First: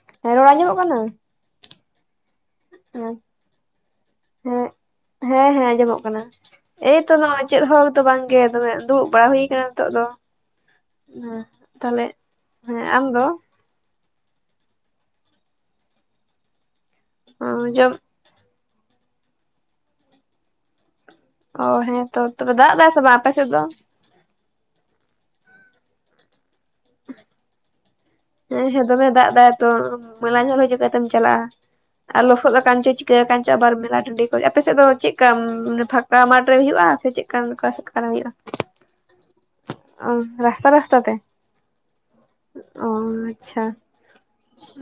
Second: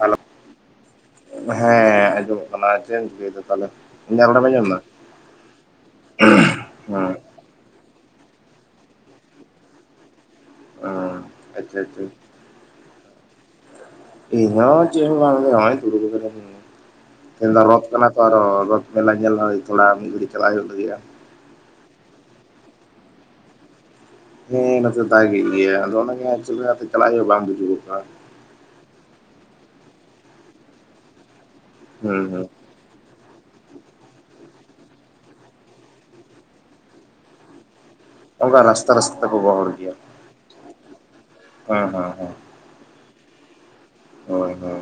Hello ᱦᱮᱸ ᱨᱚᱲᱟ ᱟᱸᱡᱚᱢᱚᱜ ᱠᱟᱱᱟ? ᱦᱮᱸ ᱟᱸᱡᱚᱢᱚᱜ ᱟᱨ ᱪᱮᱫ ᱮᱢ ᱦᱮᱸ ᱪᱤᱠᱟ. ᱮᱫᱟ ᱛᱟᱦᱚᱞᱮ, ᱤᱧᱟᱜ ᱨᱚᱲ ᱮᱢ ᱟᱸᱡᱚᱢ ᱦᱮᱸ ᱮᱫᱟ? ᱦᱮᱸ ᱦᱮᱸ ᱟᱸᱡᱚᱢᱚᱜ ᱠᱟᱱᱟ ᱮᱭᱛᱚ [inaudible] ᱱᱚᱜᱼᱚᱭ ᱪᱮᱫ ᱦᱚᱸᱛᱚ ᱵᱟᱝ ᱜᱮ ᱫᱚᱢᱮ ᱫᱩᱲᱩᱵ ᱵᱟᱲᱟ ᱦᱩᱭ ᱠᱟᱱᱟ ᱱᱤᱛᱚᱜ ᱫᱚ, ᱦᱩᱸ ᱟᱪᱪᱷᱟ ᱟᱪᱪᱷᱟ ᱛᱟᱦᱚᱞᱮ ᱦᱮᱸ ᱟᱢ ᱫᱚ? ᱤᱧ ᱦᱚᱸ ᱪᱮᱫ ᱦᱚᱸ ᱵᱟᱝ ᱜᱮ, ᱱᱚᱜ-ᱚᱭ ᱫᱩᱲᱩᱵ ᱟᱠᱟᱱᱤᱧ᱾ᱛᱮᱦᱮᱧ ᱫᱚ ᱨᱚᱛᱷ ᱡᱚᱢ ᱠᱟᱱᱟ [inaudible] ᱨᱚᱛᱷ ᱢᱮᱞᱟ ᱧᱮᱞ ᱦᱚᱸ ᱛᱷᱚᱲᱟ ᱢᱤᱫ ᱜᱷᱩᱲᱤ ᱪᱟᱞᱟᱜ ᱦᱩᱭᱩᱜ ᱜᱮᱭᱟ᱾ ᱚ ᱦᱮᱸ ᱛᱚ ᱛᱚᱵᱮ ᱫᱟᱜ ᱮᱫᱟᱭ ᱥᱮ ᱵᱟᱝ ᱟᱯᱮ ᱥᱮᱫ ᱫᱚ? ᱦᱮᱸ ᱱᱚᱛᱮ ᱫᱟᱜᱮ ᱜᱮᱭᱟ ᱟᱫᱚ ᱚᱱᱟ ᱜᱮ ᱦᱟᱸ ᱪᱮᱫ ᱞᱮᱠᱟ ᱛᱮ ᱪᱟᱞᱟᱜ ᱦᱩᱭᱩᱜᱼᱟ ᱵᱟᱝ ᱵᱩᱡᱩᱜᱚᱜ ᱠᱟᱱᱟ᱾ ᱦᱮᱸ ᱦᱮᱸ ᱫᱚᱢᱮ ᱫᱟᱜ ᱮᱫᱟᱭ ᱛᱚ, ᱢᱮᱞᱟ ᱧᱮᱞ ᱦᱚᱸ ᱪᱤᱠᱟ. ᱛᱮᱢ ᱪᱟᱞᱟᱜᱼᱟ ᱦᱩᱸ ᱟᱨ ᱦᱩᱸ ᱞᱚᱥᱚᱫ ᱟᱠᱟᱱ ᱪᱚ ᱪᱤᱠᱟ. ᱠᱟᱱᱪᱚ ᱟᱵᱟᱨ ᱢᱮᱞᱟ ᱴᱟᱺᱰᱤ ᱠᱚ, ᱟᱯᱮ ᱥᱮᱫ ᱫᱚ ᱪᱮᱫ ᱞᱮᱠᱟ ᱯᱷᱟᱸᱠᱟ ᱢᱟᱴ ᱨᱮ ᱦᱩᱭᱩᱜ-ᱟ ᱥᱮ ᱪᱮᱫᱠᱟ [inaudible] ᱦᱩᱭᱩᱜᱼᱟ, ᱚᱱᱠᱟ ᱨᱟᱥᱛᱟ ᱨᱟᱥᱛᱟ ᱛᱮᱠᱚ ᱜᱚᱦᱚᱲ ᱚ ᱨᱟᱥᱛᱟ ᱨᱟᱥᱛᱟ ᱛᱮ᱾ ᱦᱚᱸ ᱦᱚᱸ ᱦᱚᱸ᱾ ᱚ ᱟᱪᱪᱷᱟ᱾ ᱦᱳᱭ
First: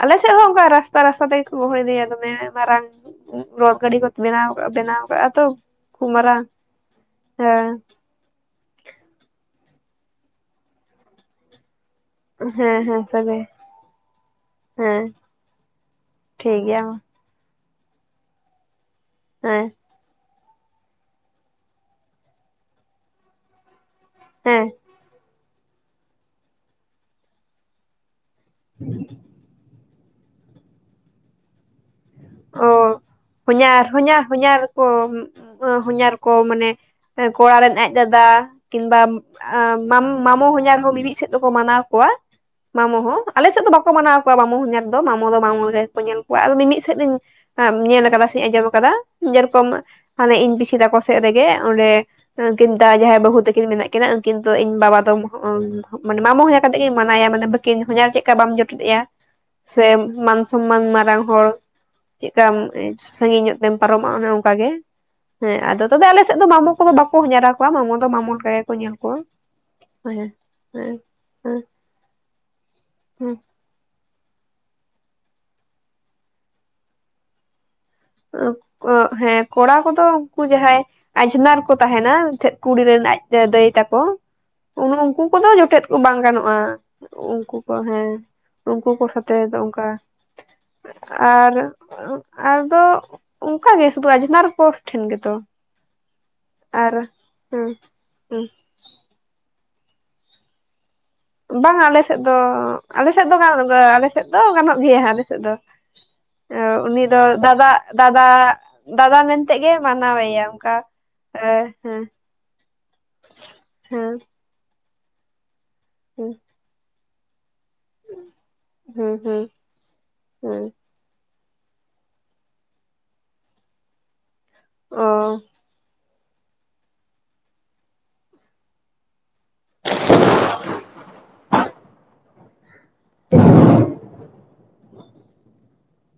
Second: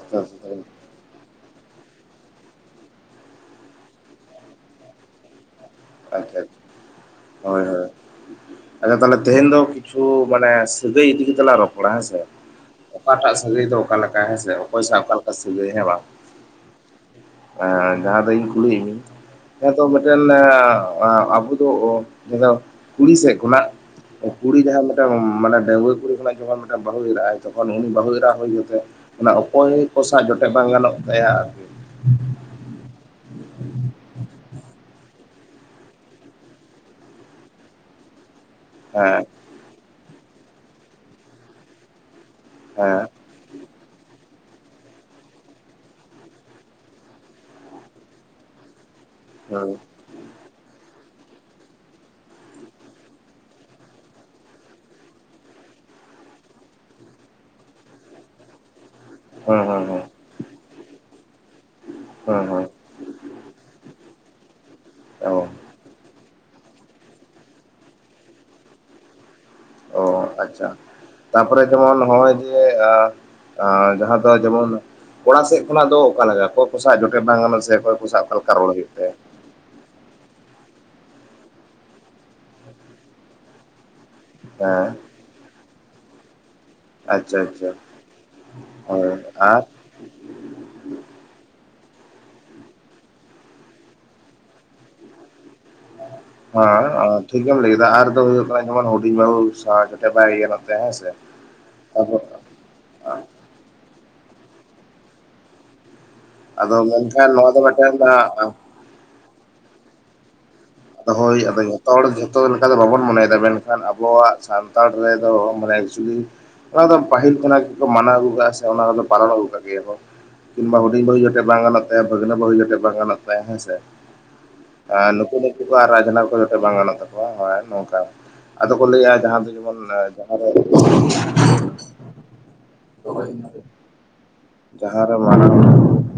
ᱟᱞᱮ ᱥᱮᱫ ᱨᱟᱥᱛᱟ ᱦᱚᱸ ᱛᱮ ᱚᱱᱠᱟ ᱨᱟᱥᱛᱟ ᱨᱟᱥᱛᱟ ᱛᱮᱜᱮ ᱠᱚ ᱜᱚᱦᱚᱲ ᱤᱫᱤᱭᱟ ᱫᱚᱢᱮ ᱢᱟᱨᱟᱝ᱾ ᱨᱚᱛᱷ ᱜᱟᱹᱰᱤ ᱠᱚ ᱵᱮᱱᱟᱣ ᱵᱮᱱᱟᱣ ᱠᱟᱜᱼᱟ ᱛᱚ ᱠᱷᱩᱵ ᱟᱪᱪᱷᱟ ᱟᱪᱪᱷᱟ ᱢᱟᱨᱟᱝ ᱦᱳᱭ ᱦᱮᱸ᱾ ᱦᱳᱭ ᱟᱪᱪᱷᱟ ᱛᱟᱞᱦᱮ ᱛᱮᱦᱮᱧ ᱫᱚ ᱠᱤᱪᱷᱩ ᱢᱟᱱᱮ ᱥᱟᱹᱜᱟᱹᱭ ᱤᱫᱤ ᱠᱟᱛᱮᱜ ᱞᱟᱝ ᱨᱚᱯᱚᱲᱟ ᱦᱮᱸᱥᱮ᱾ ᱦᱮᱸ ᱦᱮᱸ ᱚᱠᱟᱴᱟᱜ ᱥᱟᱹᱜᱟᱹᱭ ᱫᱚ ᱚᱠᱟ ᱞᱮᱠᱟ ᱦᱮᱸᱥᱮ ᱚᱠᱚᱭ ᱦᱮᱸ ᱚᱠᱟ ᱞᱮᱠᱟ ᱥᱟᱹᱜᱟᱹᱭ ᱦᱮᱸ ᱵᱟᱝ᱾ ᱴᱷᱤᱠ ᱜᱮᱭᱟ ᱢᱟ ᱮᱸ ᱡᱟᱦᱟᱸ ᱫᱚ ᱤᱧ ᱠᱩᱞᱤᱭᱤᱡ ᱢᱤᱭᱤᱧ ᱦᱮᱸ ᱛᱚ ᱢᱮᱫᱴᱮᱱ ᱮᱸ ᱮᱸ ᱟᱵᱚ ᱫᱚ [unintelligible] ᱠᱩᱲᱤ ᱥᱮᱫ ᱠᱷᱚᱱᱟᱜ ᱦᱮᱸ ᱠᱩᱲᱤ ᱡᱟᱦᱟᱸ ᱞᱮᱠ [unintelligible] ᱢᱟᱱᱮ ᱰᱟᱹᱜᱣᱟᱹ ᱠᱩᱲᱤ ᱠᱷᱚᱱᱟᱜ ᱡᱚᱠᱷᱚᱱ ᱢᱮᱫᱴᱟᱝ ᱵᱟᱹᱦᱩ ᱮᱨᱟᱜᱟᱭ, ᱛᱚᱠᱷᱚᱱ ᱩᱱᱤ ᱵᱟᱹᱦᱩ ᱮᱨᱟ ᱦᱳᱭ ᱠᱟᱛᱮᱫ ᱚᱱᱟ ᱚᱠᱚᱭ ᱠᱚᱥᱟᱜ ᱡᱚᱴᱮᱫ ᱵᱟᱝ ᱜᱟᱱᱚᱜ ᱛᱟᱭᱟ ᱟᱨᱠᱤ᱾ ᱚ ᱦᱚᱧᱟᱨ ᱦᱚᱧᱟᱨ ᱦᱚᱧᱟᱨ ᱠᱚ ᱦᱚᱧᱟᱨ ᱠᱚ ᱢᱟᱱᱮ ᱠᱚᱲᱟ ᱨᱮᱱ ᱟᱡ ᱫᱟᱫᱟ᱾ ᱠᱤᱱᱵᱟᱢ ᱦᱮᱸ ᱢᱟᱢ ᱢᱟᱢᱚ ᱦᱚᱧᱟᱨ ᱦᱚᱸ ᱢᱤ-ᱢᱤᱫ ᱥᱮᱫ ᱫᱚᱠᱚ ᱢᱟᱱᱟᱣ ᱠᱚᱣᱟ ᱢᱟᱢᱚ ᱦᱮᱸ ᱦᱚᱸ᱾ ᱟᱞᱮ ᱥᱮᱫ ᱫᱚ ᱵᱟᱠᱚ ᱢᱟᱱᱟᱣ ᱠᱚᱣᱟ ᱢᱟᱢᱚ ᱦᱚᱧᱟᱨ ᱫᱚ ᱢᱟᱢᱚ ᱫᱚ ᱢᱟᱢᱚ ᱜᱮ ᱠᱚ ᱧᱮᱞ ᱠᱚᱣᱟ, ᱟᱫᱚ ᱢᱤ-ᱢᱤᱫ ᱥᱮᱫ ᱫᱚᱧ ᱧᱮᱞ ᱠᱟᱫᱟ ᱥᱮ ᱟᱸᱡᱚᱢ ᱠᱟᱫᱟ ᱡᱮ ᱦᱮᱸ ᱨᱚᱠᱚᱢ ᱦᱟᱱᱮ ᱤᱧ ᱯᱤᱥᱤ ᱛᱟᱠᱚ ᱥᱮᱫ ᱨᱮᱜᱮ ᱚᱸᱰᱮ [unintelligible] ᱡᱟᱦᱟᱸᱭ ᱵᱟᱹᱦᱩ ᱛᱟᱝᱠᱤᱱ ᱢᱮᱱᱟᱜ ᱠᱤᱱᱟ ᱩᱝᱠᱤᱱ ᱫᱚ ᱤᱧ ᱵᱟᱵᱟ ᱫᱚ ᱢᱟᱱᱮ ᱢᱟᱢᱚ ᱦᱚᱧᱟᱨ ᱠᱟᱛᱮᱜ ᱜᱮ ᱢᱟᱱᱟᱣᱮᱭᱟ, ᱢᱟᱱᱮ ᱠᱤᱧ ᱦᱚᱧᱟᱨ ᱪᱮᱫᱠᱟ ᱵᱟᱢ ᱡᱚᱴᱮᱫ ᱮᱭᱟ ᱦᱮᱸ ᱦᱮᱸ ᱥᱮ ᱢᱟᱱ ᱥᱚᱢᱢᱟᱱ ᱢᱟᱨᱟᱝ ᱦᱚᱲ ᱦᱮᱸ ᱦᱮᱸ ᱪᱮᱫᱠᱟᱢ ᱦᱮᱸ ᱥᱟᱜᱤᱧ ᱧᱚᱜ ᱛᱮᱢ ᱯᱟᱨᱚᱢᱚᱜ-ᱟ ᱚᱱᱮ ᱚᱝᱠᱟ ᱜᱮ, ᱚ ᱦᱮᱸ ᱟᱫᱚ ᱛᱚᱵᱮ ᱟᱞᱮ ᱥᱮᱫ ᱫᱚ ᱢᱟᱢᱚ ᱠᱚᱫᱚ ᱵᱟᱠᱚ ᱦᱚᱧᱟᱨ ᱟᱠᱚᱣᱟ ᱢᱟᱢᱚ ᱫᱚ ᱢᱟᱢᱚ ᱞᱮᱠᱟ ᱜᱮᱠᱚ ᱧᱮᱞ ᱠᱚᱣᱟ᱾ ᱚ ᱦᱮᱸ ᱟᱪᱪᱷᱟ ᱦᱮᱸ ᱦᱮᱸ ᱛᱟᱯᱚᱨᱮ ᱡᱮᱢᱚᱱ ᱦᱚᱜᱚᱭ ᱡᱮ ᱦᱮᱸ ᱡᱟᱦᱟᱸ ᱫᱚ ᱡᱮᱢᱚᱱ ᱠᱚᱲᱟ ᱥᱮᱫ ᱠᱷᱚᱱᱟᱜ ᱫᱚ ᱚᱠᱟ ᱞᱮᱠᱟ ᱚᱠᱚᱭ ᱠᱚᱥᱟᱜ ᱡᱚᱴᱮᱫ ᱵᱟᱝ ᱜᱟᱱᱚᱜ ᱥᱮ, ᱚᱠᱚᱭ ᱠᱚ ᱥᱟᱶ ᱚᱠᱟ ᱞᱮᱠᱟ ᱨᱚᱲ ᱦᱩᱭᱩᱜ ᱛᱟᱭᱟ [unintelligible] ᱦᱮᱸ ᱠᱚᱲᱟ ᱠᱚᱫᱚ ᱩᱝᱠᱩ ᱡᱟᱦᱟᱸᱭ ᱟᱡᱽᱷᱱᱟᱨ ᱠᱚ ᱛᱟᱦᱮᱱᱟ ᱛᱮᱡ ᱠᱩᱲᱤ ᱨᱮᱱ ᱟᱡ ᱫᱟᱹᱭ ᱛᱟᱠᱚ ᱦᱮᱸ ᱩᱝᱠᱩ ᱫᱚ ᱡᱚᱴᱮᱫ ᱠᱚ ᱵᱟᱝ ᱜᱟᱱᱚᱜ-ᱟ᱾ ᱟᱪᱪᱷᱟ ᱩᱝᱠᱩ ᱟᱪᱪᱷᱟ ᱠᱚ ᱦᱮᱸ ᱩᱝᱠᱩ ᱠᱚ ᱦᱳᱭ ᱥᱟᱛᱮ ᱟᱨ ᱫᱚ ᱚᱝᱠᱟ ᱟᱨ ᱟᱨᱫᱚ ᱚᱝᱠᱟ ᱜᱮ ᱥᱩᱫᱷᱩ ᱟᱡᱽᱷᱱᱟᱨ ᱠᱚ ᱴᱷᱮᱱ ᱜᱮᱛᱚ᱾ ᱟᱨ [unintelligible] ᱴᱷᱤᱠ ᱜᱮᱢ ᱦᱮᱸ ᱞᱟᱹᱭ ᱠᱮᱫᱟ ᱟᱨᱫᱚ ᱦᱮᱸ ᱦᱳᱭᱳᱜ [unintelligible] ᱦᱩᱰᱤᱧ ᱵᱟᱦᱩ ᱥᱟᱦᱟ ᱠᱟᱛᱮᱫ ᱵᱟᱭ ᱜᱟᱱᱚᱜ ᱛᱟᱭᱟ ᱦᱮᱸ ᱥᱮ᱾ ᱵᱟᱝ ᱟᱞᱮ ᱥᱮᱫ ᱟᱫᱚ ᱫᱚ ᱟᱞᱮ ᱥᱮᱫ ᱫᱚ [unintelligible] ᱟᱞ ᱥᱮᱫ ᱫᱚ ᱜᱟᱱᱚᱜ ᱜᱮᱭᱟ ᱟᱞᱮ ᱥᱮᱫ ᱫᱚ᱾ ᱟᱫᱚ ᱩᱱᱤ ᱫᱚ ᱢᱮᱱᱠᱷᱟᱱ ᱱᱚᱣᱟ ᱫᱟᱫᱟ ᱢᱤᱫᱴᱮᱱ ᱫᱟᱫᱟ ᱟᱸ ᱫᱟᱫᱟ ᱢᱮᱱᱛᱮᱜ ᱜᱮ ᱢᱟᱱᱟᱣᱮᱭᱟ, ᱚᱝᱠᱟ ᱟᱫᱚ ᱦᱳᱭ ᱟᱫᱚ ᱡᱷᱚᱛᱚ ᱦᱚᱲ ᱡᱷᱚᱛᱚ ᱞᱮᱠᱟ ᱫᱚ ᱵᱟᱵᱚᱱ ᱢᱚᱱᱮᱭᱫᱟ ᱢᱮᱱᱠᱷᱟᱱ ᱦᱮᱸ ᱟᱵᱚᱣᱟᱜ ᱥᱟᱱᱛᱟᱲ ᱨᱮᱫᱚ ᱢᱟᱱᱮ ᱡᱫᱤ ᱚᱱᱟᱫᱚ ᱯᱟᱹᱦᱤᱞ ᱠᱟᱱᱟᱜ ᱢᱟᱱᱟᱣ ᱟᱜᱩ ᱠᱟᱜᱟ ᱥᱮ ᱚᱱᱟ ᱠᱚᱫᱚ ᱦᱮᱸ ᱦᱮᱸ [unintelligible] ᱜᱮᱭᱟᱠᱚ, ᱦᱮᱸ ᱠᱤᱱᱵᱟ [unintelligible] ᱵᱟᱹᱦᱩ ᱡᱚᱴᱮᱫ ᱵᱟᱝ ᱜᱟᱱᱚᱜ ᱛᱟᱭᱟ, ᱵᱷᱟᱹᱜᱽᱱᱟᱹ ᱵᱟᱹᱦᱩ ᱡᱷᱮᱫ ᱵᱟᱝ ᱜᱟᱱᱚᱜ ᱛᱟᱭᱟ ᱦᱮᱸ ᱥᱮ, ᱟᱨ ᱱᱩᱠᱩ ᱚ ᱱᱩᱠ ᱟᱨ ᱟᱡᱷᱱᱟᱨ ᱠᱚ ᱡᱚᱴᱮᱫ ᱵᱟᱝ ᱜᱟᱱᱚᱜ ᱛᱟᱠᱚᱣᱟ, ᱟᱨ ᱱᱚᱝᱠᱟ ᱟᱫᱚ ᱠᱚ ᱞᱟᱹᱭᱟ ᱡᱟᱦᱟᱸ ᱫᱚ ᱡᱚᱢᱚᱱ ᱡᱟᱦᱟᱸ ᱫᱚ [inaudible] ᱡᱟᱦᱟᱸ ᱨᱮ ᱢᱟᱨᱟᱝ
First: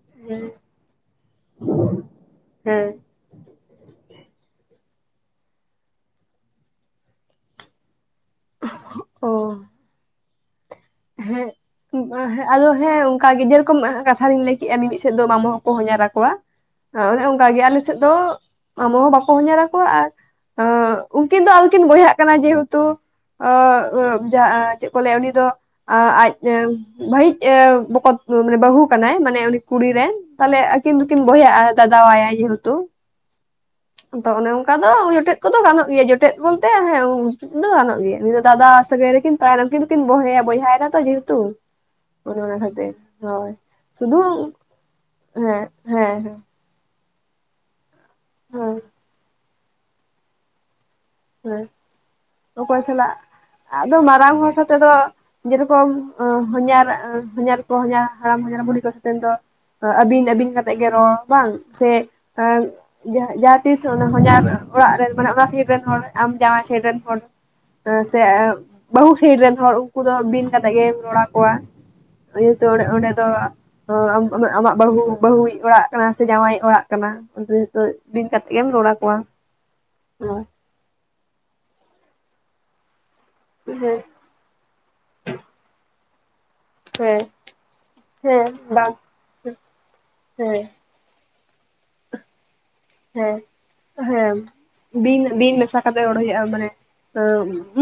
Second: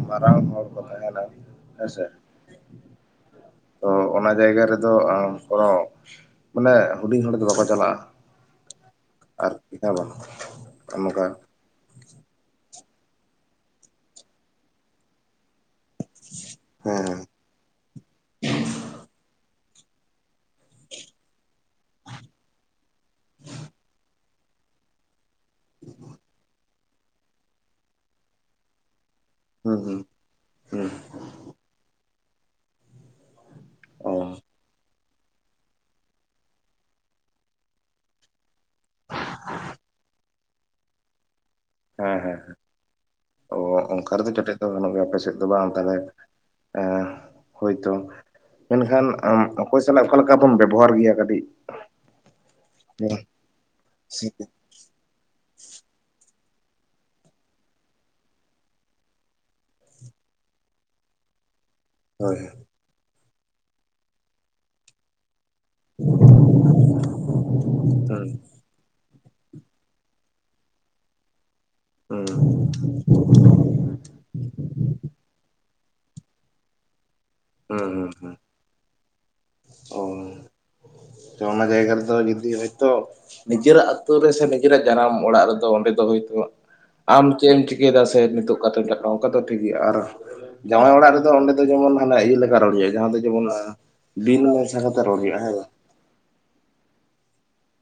ᱢᱟᱨᱟᱝ ᱦᱮᱸ ᱦᱚᱲ ᱠᱚ ᱛᱟᱦᱮᱱᱟ ᱦᱮᱸᱥᱮ ᱦᱮᱸ ᱛᱚ ᱚᱱᱟ ᱡᱟᱭᱜᱟ ᱨᱮᱫᱚ ᱮᱸ ᱠᱚᱱᱚ ᱢᱟᱱᱮ ᱦᱩᱰᱤᱧ ᱦᱚᱲ ᱫᱚ ᱵᱟᱠᱚ ᱪᱟᱞᱟᱜ-ᱟ᱾ ᱚ ᱟᱨᱠᱤ ᱦᱮᱸ ᱵᱟᱝ᱾ ᱱᱚᱝᱠᱟ ᱦᱮᱸ ᱟᱫᱚ ᱦᱮᱸ ᱚᱝᱠᱟ ᱜᱮ ᱡᱮ ᱨᱚᱠᱚᱢ ᱠᱟᱛᱷᱟ ᱨᱤᱧ ᱞᱟᱹᱭ ᱠᱮᱜᱟ ᱢᱤ-ᱢᱤᱫ ᱥᱮᱫ ᱫᱚ ᱢᱟᱢᱚ ᱦᱚᱸᱠᱚ ᱦᱚᱧᱟᱨ ᱟᱠ ᱠᱚᱣᱟ ᱦᱮᱸ ᱦᱮᱸ ᱚᱱᱮ ᱚᱝᱠᱟ ᱜᱮ ᱟᱞᱮ ᱥᱮᱫ ᱫᱚ ᱢᱟᱢᱚ ᱦᱚᱸ ᱵᱟᱠᱚ ᱦᱚᱧᱟᱨ ᱟᱠᱚᱣᱟ ᱟᱨ ᱩᱝᱠᱤᱱ ᱫᱚ ᱟᱫᱚ ᱠᱤᱱ ᱵᱚᱭᱦᱟᱜ ᱠᱟᱱᱟ ᱡᱮ ᱦᱩᱛᱩ [unintelligible] ᱪᱮᱫ ᱠᱚ ᱞᱟᱹᱭᱟ ᱩᱱᱤ ᱫᱚ ᱟᱡ ᱵᱷᱟᱹᱭᱤᱡ ᱵᱚᱠᱚᱛ ᱵᱟᱹᱦᱩ ᱠᱟᱱᱟᱭ ᱢᱟᱱᱮ ᱩᱱᱤ ᱦᱩᱸ ᱠᱩᱲᱤ ᱦᱩᱸ ᱨᱮᱱ ᱛᱟᱞᱦᱮ ᱦᱩᱸ ᱟᱠᱤᱱ ᱫᱩ ᱠᱤᱱ ᱵᱚᱭᱦᱟᱜᱼᱟ ᱫᱟᱫᱟᱣᱟᱭᱟᱭ ᱡᱮᱦᱮᱛᱩ ᱚ ᱟᱫᱚ ᱚᱱᱮ ᱚᱱᱠᱟ ᱫᱚ ᱡᱚᱴᱮᱫ ᱠᱚᱫᱚ ᱜᱟᱱᱚᱜ ᱜᱮᱭᱟ ᱡᱚᱴᱮᱫ ᱵᱚᱞᱛᱮ ᱦᱮᱸ ᱫᱚ ᱜᱟᱱᱚᱜ ᱜᱮᱭᱟ ᱱᱤᱭᱟᱹ ᱫᱟᱫᱟ ᱥᱟᱹᱜᱟᱹᱭ ᱨᱮᱠᱤᱱ ᱛᱟᱦᱮᱱᱟ᱾ ᱩᱱᱠᱤᱱ ᱫᱚᱠᱤᱱ ᱵᱚᱭᱦᱟ ᱵᱚᱭᱦᱟ ᱮᱱᱟ ᱛᱚ ᱡᱮᱦᱛᱩ᱾ ᱦᱮᱸ ᱦᱮᱸ ᱚ ᱚᱱᱠᱟ ᱥᱩᱫᱷᱩ ᱨᱮᱫᱚ ᱡᱚᱴᱮᱫ ᱫᱚ ᱜᱟᱱᱚᱜ ᱜᱮᱭᱟ ᱟᱯᱮ ᱥᱮᱫ ᱫᱚ ᱦᱮᱸ ᱵᱟᱝ ᱛᱟᱦᱚᱞᱮ ᱦᱮᱸ ᱦᱮᱸ ᱮᱸ ᱦᱳᱭᱛᱚ ᱦᱮᱸ ᱢᱮᱱᱠᱷᱟᱱ ᱟᱢ ᱚᱠᱚᱭ ᱥᱟᱞᱟᱜ ᱞᱮᱠᱟ ᱵᱚᱱ ᱵᱮᱵᱚᱦᱟᱨ ᱜᱮᱭᱟ ᱠᱟᱹᱴᱤᱡ ᱦᱮᱸ ᱚᱠᱚᱭ ᱥᱟᱞᱟᱜ ᱦᱮᱸ ᱟᱫᱚ ᱢᱟᱨᱟᱝ ᱦᱚᱲ ᱥᱟᱛᱮ ᱫᱚ ᱡᱮᱨᱚᱠᱚᱢ ᱦᱚᱧᱦᱟᱨ ᱦᱚᱧᱦᱟᱨ ᱠᱚ ᱦᱚᱧᱦᱟᱨ ᱦᱟᱲᱟᱢ ᱦᱚᱧᱦᱟᱨ ᱵᱩᱲᱦᱤ ᱠᱚ ᱥᱟᱛᱮᱱ ᱫᱚ ᱟᱹᱵᱤᱱ ᱟᱹᱵᱤᱱ ᱠᱟᱛᱮᱫ ᱜᱮ ᱨᱚᱲ ᱵᱟᱝ ᱥᱮ ᱦᱳᱭ ᱮ ᱡᱟᱦᱟᱸᱛᱤᱥ ᱚᱱᱟ ᱦᱚᱧᱦᱟᱨ ᱚᱲᱟᱜ ᱨᱮᱱ ᱢᱟᱱᱮ ᱚᱱᱟ ᱥᱟᱭᱤᱰ ᱨᱮᱱ ᱦᱚᱲ ᱟᱢ ᱡᱟᱶᱟᱭ ᱥᱟᱭᱤᱰ ᱨᱮᱱ ᱦᱚᱲ ᱥᱮ ᱦᱩᱸ ᱵᱟᱹᱦᱩ ᱥᱟᱭᱤᱰ ᱨᱮᱱ ᱦᱚᱲ ᱩᱱᱠᱩ ᱫᱚ ᱵᱤᱱ ᱠᱟᱛᱮᱜ ᱜᱮᱢ ᱨᱚᱲ ᱟᱠᱚᱣᱟ᱾ ᱦᱩᱸ ᱤᱭᱟᱹ ᱛᱚ ᱚᱸᱰᱮ ᱫᱚ ᱟᱢᱟᱜ ᱵᱟᱹᱦᱩ ᱵᱟᱹᱦᱩᱭᱤᱡ ᱚᱲᱟᱜ ᱠᱟᱱᱟ ᱥᱮ ᱡᱟᱶᱟᱭᱤᱡ ᱚᱲᱟᱜ ᱠᱟᱱᱟ ᱚᱸᱰᱮ ᱦᱚᱸᱛᱚ ᱦᱩᱸ ᱦᱩᱸ ᱵᱤᱱ ᱦᱩᱸ ᱠᱟᱛᱮᱜ ᱮᱢ ᱨᱚᱲ ᱟᱠᱚᱣᱟ ᱚ ᱦᱮᱸ ᱚᱱᱟ ᱡᱟᱭᱜᱟ ᱨᱮᱫᱚ ᱡᱩᱫᱤ ᱦᱳᱭᱛᱳ ᱦᱮᱸ ᱱᱤᱡᱮᱨᱟᱜ ᱟᱛᱩ ᱨᱮ ᱥᱮ ᱱᱤᱡᱮᱨᱟᱜ ᱡᱟᱱᱟᱢ ᱚᱲᱟᱜ ᱨᱮᱫᱚ ᱚᱸᱰᱮ ᱫᱚ ᱦᱳᱭᱛᱳ ᱦᱮᱸ ᱟᱢ ᱪᱮᱫ ᱮᱢ ᱪᱤᱠᱟᱹᱭ ᱫᱟ ᱥᱮ ᱦᱮᱸ ᱱᱤᱛᱳᱜ ᱚᱠᱟᱛᱮᱢ ᱵᱟᱝ ᱪᱟᱞᱟᱜ ᱚᱱᱠᱟ ᱫᱚ ᱴᱷᱤᱠᱜᱮᱭᱟ ᱟᱨ ᱦᱮᱸ ᱡᱟᱶᱟᱭ ᱚᱲᱟᱜ ᱨᱮᱫᱚ ᱚᱸᱰᱮ ᱡᱮᱢᱚᱱ ᱦᱟᱱᱮ ᱤᱭᱟᱹ ᱞᱮᱠᱟ ᱨᱚᱲ ᱦᱩᱭᱩᱜ-ᱟ ᱡᱟᱦᱟᱸ ᱫᱚ ᱦᱮᱸ ᱡᱮᱢᱚᱱ ᱦᱮᱸ ᱵᱤᱱ ᱢᱮᱥᱟ ᱠᱟᱛᱮ ᱨᱚᱲ ᱵᱤᱱ ᱦᱩᱭᱩᱜᱼᱟ ᱦᱮᱸ ᱵᱤᱱ ᱵᱟᱝ ᱢᱮᱥᱟ ᱠᱟᱛᱮᱜ ᱨᱚᱲ ᱦᱩᱭᱩᱜᱼᱟ ᱢᱟᱱᱮ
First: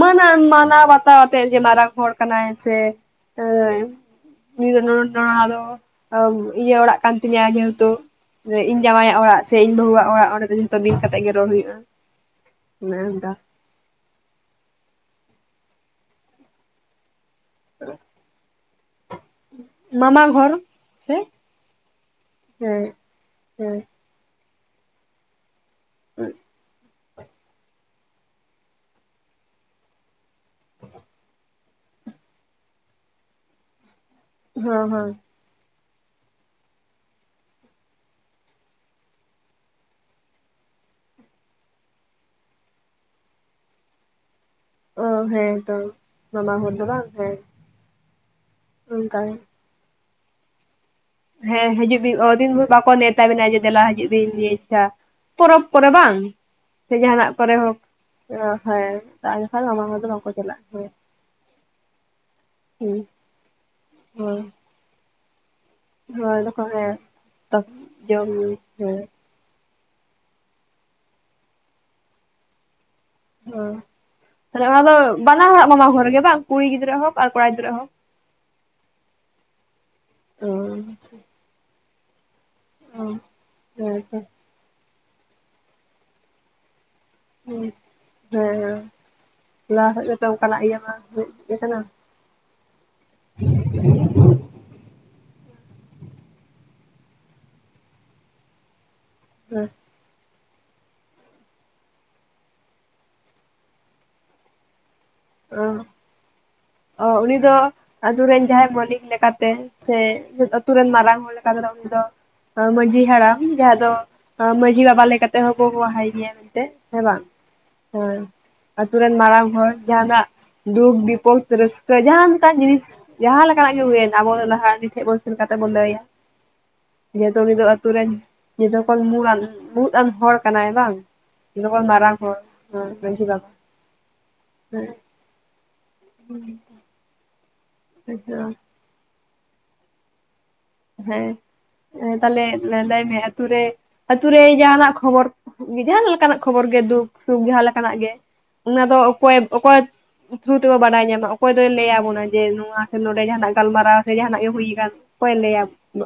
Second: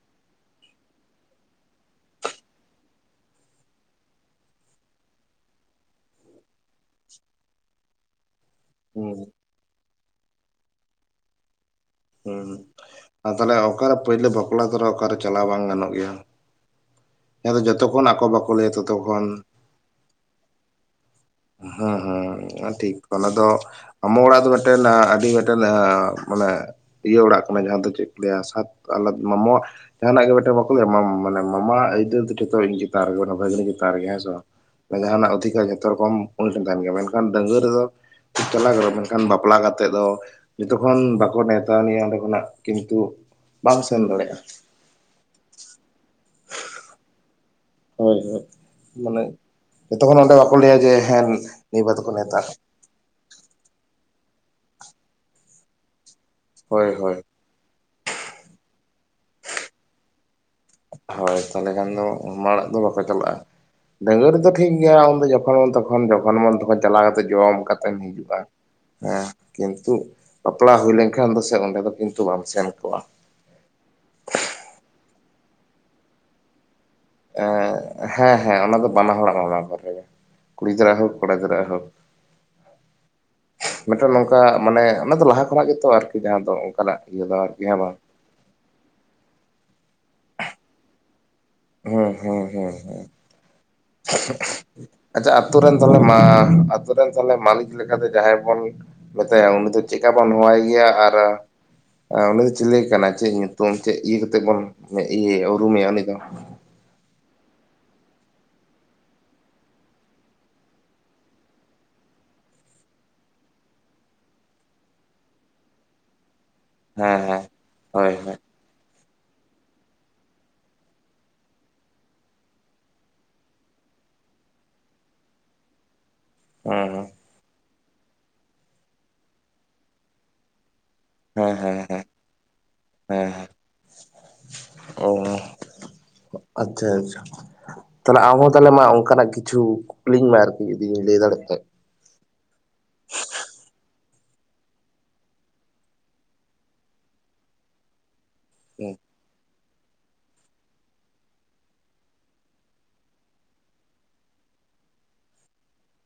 ᱢᱟᱹᱱᱟᱱ ᱢᱟᱱᱟᱣ ᱵᱟᱛᱟᱣ ᱟᱛᱮ ᱜᱮ ᱢᱟᱨᱟᱝ ᱦᱚᱲ ᱠᱟᱱᱟᱭ ᱥᱮ ᱦᱮᱸ [unintelligible] ᱤᱭᱟᱹ ᱚᱲᱟᱜ ᱠᱟᱱ ᱛᱤᱧᱟ ᱡᱮᱦᱮᱛᱩ ᱤᱧ ᱦᱩᱸ ᱡᱟᱶᱟᱭᱟᱜ ᱚᱲᱟᱜ ᱥᱮ ᱤᱧ ᱵᱟᱹᱦᱩᱣᱟᱜ ᱚᱲᱟᱜ ᱚᱸᱰᱮ ᱫᱚ ᱡᱷᱚᱛᱚ ᱵᱤᱱ ᱠᱟᱛᱮᱜ ᱜᱮ ᱨᱚᱲ ᱦᱩᱭᱩᱜᱼᱟ᱾ ᱦᱮᱸ ᱚᱱᱠᱟ ᱟᱫᱚ ᱱᱟᱦᱟᱸᱜ ᱚᱠᱟᱨᱮ ᱯᱳᱭᱞᱳ ᱵᱟᱯᱞᱟ ᱛᱚᱨᱟ ᱚᱠᱟᱨᱮ ᱪᱟᱞᱟᱣ ᱵᱟᱝ ᱜᱟᱱᱚᱜ ᱜᱮᱭᱟ᱾ ᱡᱟᱦᱟᱸ ᱫᱚ ᱡᱚᱛᱚᱠᱷᱚᱱ ᱟᱠᱚ ᱵᱟᱠᱚ ᱞᱟᱹᱭᱟ ᱛᱚᱛᱚᱠᱷᱚᱱ ᱢᱟᱢᱟ ᱜᱷᱚᱨ ᱥᱮ ᱦᱮᱸ ᱦᱮᱸ ᱴᱷᱤᱠ ᱚᱱᱟ ᱫᱚ ᱦᱮᱸ ᱟᱢᱚ ᱚᱲᱟᱜ ᱫᱚ ᱢᱤᱫᱴᱮᱱ ᱟᱹᱰᱤ ᱢᱤᱫᱴᱮᱱ ᱢᱟᱱᱮ ᱤᱭᱟᱹ ᱚᱲᱟᱜ ᱠᱟᱱᱟ ᱡᱟᱦᱟᱸ ᱫᱚ ᱪᱮᱫ ᱠᱚ ᱞᱟᱹᱭᱟ ᱥᱟᱛ ᱟᱞᱟᱫ ᱢᱟᱢᱚᱣᱟᱜ ᱾ ᱡᱟᱦᱟᱱᱟᱜ ᱜᱮ ᱢᱤᱫᱴᱮᱱ ᱵᱟᱠᱚ ᱞᱟᱹᱭᱟ ᱢᱟᱱᱮ ᱢᱟᱢᱟ ᱡᱚᱛᱚ ᱤᱧ ᱜᱮ ᱨᱮ ᱵᱷᱟᱹᱜᱱᱤ ᱪᱮᱛᱟᱱ ᱨᱮᱜᱮ ᱦᱮᱸᱥᱮ ᱦᱮᱸ ᱵᱟᱝ ᱦᱮᱸ ᱡᱟᱦᱟᱱᱟᱜ ᱚᱫᱷᱤᱠᱟᱨ ᱡᱚᱛᱚ ᱨᱚᱠᱚᱢ ᱩᱱᱤ ᱴᱷᱮᱱ ᱛᱟᱦᱮᱱ ᱜᱮᱭᱟ᱾ᱢᱮᱱᱠᱷᱟᱱ ᱰᱟᱹᱝᱜᱣᱟᱹ ᱨᱮᱫᱚ ᱪᱟᱞᱟᱣ ᱜᱚᱜᱼᱟ ᱢᱮᱱᱠᱷᱟᱱ ᱵᱟᱯᱞᱟ ᱠᱟᱛᱮᱫ ᱫᱚ ᱡᱚᱛᱚᱠᱷᱚᱱ ᱵᱟᱠᱚ ᱱᱮᱣᱛᱟ ᱟᱱᱤᱪᱼᱟ ᱚᱸᱰᱮ ᱠᱷᱚᱱᱟᱜ ᱠᱤᱱᱛᱩ ᱵᱟᱢ ᱥᱮᱱ ᱫᱟᱲᱮᱭᱟᱜᱼᱟ᱾ ᱚ ᱦᱮᱸ ᱛᱚ ᱢᱟᱢᱟ ᱦᱚᱲ ᱫᱚ ᱵᱟᱝ ᱦᱮᱸ ᱦᱳᱭ ᱦᱳᱭ ᱚᱱᱠᱟ ᱢᱟᱱᱮ ᱜᱮ ᱡᱚᱛᱚᱠᱷᱚᱱ ᱚᱸᱰᱮ ᱵᱟᱠᱚ ᱞᱟᱹᱭᱟ ᱡᱮ ᱦᱮᱸ ᱱᱤᱭᱟᱹ ᱵᱟᱨ ᱦᱤᱡᱩᱜ ᱫᱚᱠᱚ ᱵᱤᱱ ᱱᱮᱣᱛᱟ ᱚᱫᱤᱱ ᱵᱷᱳᱨ ᱵᱟᱠᱚ ᱱᱮᱣᱛᱟ ᱵᱮᱱᱟ ᱡᱮ ᱫᱮᱞᱟ ᱦᱤᱡᱩᱜ ᱵᱤᱱ ᱱᱤᱭᱟᱹ ᱤᱪᱪᱷᱟ ᱯᱚᱨᱚᱵᱽ ᱠᱚᱨᱮ ᱵᱟᱝ ᱦᱳᱭ ᱥᱮ ᱦᱳᱭ ᱡᱟᱦᱟᱱᱟᱜ ᱠᱚᱨᱮ ᱦᱚᱸ ᱦᱮᱸ ᱟᱨ ᱵᱟᱠᱷᱟᱡ ᱫᱚ ᱢᱟᱢᱟ ᱦᱚᱲ ᱫᱚ ᱵᱟᱠᱚ ᱪᱟᱞᱟᱜᱼᱟ ᱦᱮᱸ ᱦᱳᱭ ᱛᱟᱦᱚᱞᱮ ᱠᱷᱟᱱ ᱫᱚ ᱢᱟᱢᱟ ᱚᱲᱟᱜ ᱫᱚ ᱵᱟᱠᱚ ᱦᱩᱸ ᱪᱟᱞᱟᱜᱼᱟ᱾ ᱰᱟᱹᱝᱜᱩᱣᱟᱹ ᱨᱮ ᱦᱳᱭ ᱫᱚ ᱴᱷᱤᱠ ᱜᱮᱭᱟ ᱩᱱ ᱫᱚ ᱡᱚᱠᱷᱚᱱ ᱢᱚᱱ ᱛᱚᱠᱷᱚᱱ ᱛᱚᱠᱷᱚᱱ ᱡᱚᱠᱷᱚᱱ ᱦᱳᱭ ᱢᱚᱱ ᱫᱚᱠᱚ ᱛᱚᱠᱷᱚᱱ ᱦᱮᱸ ᱪᱟᱞᱟᱣ ᱠᱟᱛᱮ ᱡᱚᱢ ᱠᱟᱛᱮᱢ ᱡᱚᱢ ᱦᱤᱡᱩᱜᱼᱟ᱾ ᱧᱩ ᱦᱮᱸ ᱠᱤᱱᱛᱩ ᱵᱟᱯᱞᱟ ᱦᱩᱭ ᱞᱮᱱᱠᱷᱟᱱ ᱫᱚ ᱥᱮ ᱚᱸᱰᱮ ᱫᱚ ᱠᱤᱱᱛᱩ ᱵᱟᱢ ᱥᱮᱱ ᱠᱚᱜᱼᱟ᱾ ᱦᱚ ᱛᱟᱦᱞᱮ ᱚᱱᱟ ᱫᱚ ᱵᱟᱱᱟ ᱦᱚᱲᱟᱜ ᱢᱟᱢᱟ ᱦᱚᱲ ᱨᱮ ᱜᱮ ᱵᱟᱝ ᱠᱩᱲᱤ ᱜᱤᱫᱽᱨᱟᱹ ᱦᱚᱠ ᱦᱮᱸ ᱦᱮᱸ ᱚᱱᱟ ᱫᱚ ᱵᱟᱱᱟ ᱦᱚᱲᱟᱜ ᱢᱟᱢᱟ ᱜᱷᱚᱨ ᱨᱮᱜᱮ᱾ ᱚ ᱠᱩᱲᱤ ᱜᱤᱫᱽᱨᱟᱹᱣᱟᱠ ᱦᱳᱠ ᱟᱪᱪᱷᱟ ᱠᱚᱲᱟ ᱜᱤᱫᱽᱨᱟᱹᱣᱟᱜ ᱦᱳᱠ ᱚ ᱢᱤᱫᱴᱮᱱ ᱦᱮᱸᱛᱚ ᱦᱮᱸ ᱱᱚᱝᱠᱟ ᱢᱟᱱᱮ ᱚᱱᱟ ᱫᱚ ᱞᱟᱦᱟ ᱠᱷᱚᱱᱟᱜ ᱜᱮᱛᱚ ᱟᱨᱠᱤ ᱡᱟᱦᱟᱸ ᱫᱚ ᱚᱱᱠᱟᱱᱟᱜ᱾ [unintelligible] ᱦᱮᱸ ᱦᱮᱸ᱾ ᱞᱟᱦᱟ ᱥᱮᱫ ᱫᱚ ᱚᱱᱠᱟᱱᱟᱜ ᱤᱭᱟᱹ ᱵᱟᱝ [unintelligible] ᱦᱩᱸ ᱦᱩᱸ ᱦᱩᱸ ᱦᱩᱸ ᱾ ᱟᱪᱪᱷᱟ ᱟᱵ ᱟᱛᱩ ᱨᱮᱱ ᱛᱟᱞᱦᱮ ᱢᱟ ᱟᱛᱩ ᱨᱮᱱ ᱛᱟᱦᱮᱞᱮ ᱢᱟᱞᱤᱠ ᱞᱮᱠᱟᱛᱮ ᱡᱟᱸᱦᱟᱭ ᱵᱚᱱ ᱢᱮᱛᱟᱭᱟ ᱩᱱᱤ ᱦᱮᱸ ᱫᱚ ᱪᱮᱜᱠᱟ ᱵᱚᱱ ᱦᱚᱦᱚᱟᱭ ᱜᱮᱭᱟ ᱟᱨ ᱟ ᱩᱱᱤ ᱫᱚ ᱪᱮᱞᱮ ᱠᱟᱱᱟ? ᱪᱮᱜ ᱧᱩᱛᱩᱢ? ᱪᱮᱜ ᱤᱭᱟᱹ ᱠᱟᱛᱮᱜ ᱵᱚᱱ ᱤᱭᱟᱹ ᱚ ᱩᱨᱩᱢᱮᱭᱟ ᱩᱱᱤ ᱫᱚ ᱚ ᱩᱱᱤ ᱫᱚ ᱟᱛᱩ ᱨᱮᱱ ᱡᱟᱦᱟᱸᱭ ᱢᱟᱞᱤᱠ ᱞᱮᱠᱟᱛᱮ, ᱥᱮ ᱟᱛᱩ ᱨᱮᱱ ᱢᱟᱨᱟᱝ ᱦᱚᱲ ᱞᱮᱠᱟ ᱛᱮᱫᱚ ᱩᱱᱤ ᱫᱚ ᱢᱟᱺᱡᱷᱤ ᱦᱟᱲᱟᱢ ᱡᱟᱦᱟᱸ ᱫᱚ ᱢᱟᱺᱡᱷᱤ ᱵᱟᱵᱟ ᱞᱮᱠᱟᱛᱮ ᱦᱚᱸᱠᱚ ᱦᱚᱦᱚ ᱟᱭ ᱜᱮᱭᱟ ᱢᱮᱱᱛᱮ᱾ ᱦᱮᱸ ᱵᱟᱝ, ᱦᱳᱭ ᱦᱮᱸ ᱦᱳᱭ ᱟᱛᱩ ᱨᱮᱱ ᱢᱟᱨᱟᱝ ᱦᱚᱲ ᱡᱟᱦᱟᱱᱟᱜ ᱫᱩᱠ ᱵᱤᱯᱳᱫ ᱨᱟᱹᱥᱠᱟᱹ ᱡᱟᱦᱟᱸᱱ ᱞᱮᱠᱟᱱ ᱡᱤᱱᱤᱥ ᱡᱟᱦᱟᱸ ᱞᱮᱠᱟᱱᱟᱜ ᱜᱮ ᱦᱩᱭᱮᱱ, ᱟᱵᱚ ᱞᱟᱦᱟ ᱩᱱᱤ ᱴᱷᱮᱱ ᱵᱚᱱ ᱥᱮᱱ ᱠᱟᱛᱮᱜ ᱵᱚᱱ ᱞᱟᱹᱭᱟ᱾ ᱦᱩᱸ ᱦᱩᱸ᱾ ᱡᱮᱦᱮᱛᱩ ᱩᱱᱤ ᱫᱚ ᱟᱛᱩ‌ ᱨᱮᱱ ᱡᱷᱚᱛᱚ ᱠᱷᱚᱱ ᱢᱩᱬ ᱟᱱ, ᱢᱩᱲᱩᱫ ᱟᱱ ᱦᱚᱲ ᱠᱟᱱᱟᱭ ᱵᱟᱝ᱾ ᱦᱮᱸ ᱡᱷᱚᱛᱚ ᱦᱮᱸ ᱠᱷᱚᱱ ᱢᱟᱨᱟᱝ ᱦᱚᱲ ᱢᱟᱺᱡᱷᱤ ᱵᱟᱵᱟ ᱦᱚᱸ᱾ ᱟᱪᱪᱷᱟ ᱟᱪᱪᱷᱟ ᱛᱟᱦᱞᱮ ᱟᱵᱚ ᱟᱪᱪᱷᱟ᱾ ᱛᱟᱞᱦᱮ ᱢᱟ ᱚᱱᱠᱟᱱᱟᱜ ᱠᱤᱪᱷᱩ ᱡᱤᱞᱤᱧ ᱢᱮ ᱟᱨᱠᱤ ᱡᱤᱫᱤᱧ ᱞᱟᱹᱭ ᱫᱟᱲᱮᱜ ᱠᱷᱟᱡ᱾ ᱛᱟᱦᱮᱞᱮ ᱱᱮᱰᱟᱭ ᱢᱮ ᱟᱹᱛᱩ ᱨᱮ᱾ ᱟᱛᱩ ᱨᱮ ᱡᱟᱦᱟᱱᱟᱜ ᱠᱷᱚᱵᱚᱨ, ᱡᱟᱦᱟ ᱞᱮᱠᱟᱱᱟᱜ ᱠᱷᱚᱵᱚᱨ ᱜᱮ ᱫᱩᱠ, ᱥᱩᱠ ᱡᱟᱦᱟᱸ ᱞᱮᱠᱟᱱᱟᱜ ᱜᱮ ᱚᱱᱟ ᱫᱚ ᱚᱠᱚᱭ ᱚᱠᱚᱭ ᱛᱷᱨᱩ ᱛᱮᱵᱚ ᱵᱟᱰᱟᱭ ᱧᱟᱢᱟ ᱚᱠᱚᱭ ᱫᱚᱭ ᱞᱟᱹᱭᱟ ᱟᱵᱚᱱᱟ ᱡᱮ, ᱱᱚᱣᱟ ᱥᱮ ᱱᱚᱰᱮ ᱡᱟᱦᱟᱱᱟᱜ ᱜᱟᱞᱢᱟᱨᱟᱣ ᱥᱮ ᱡᱟᱦᱟᱱᱟᱜ ᱜᱮ ᱦᱩᱭᱟᱠᱟᱱ ᱚᱠᱚᱭᱮ ᱞᱟᱹᱭᱟ?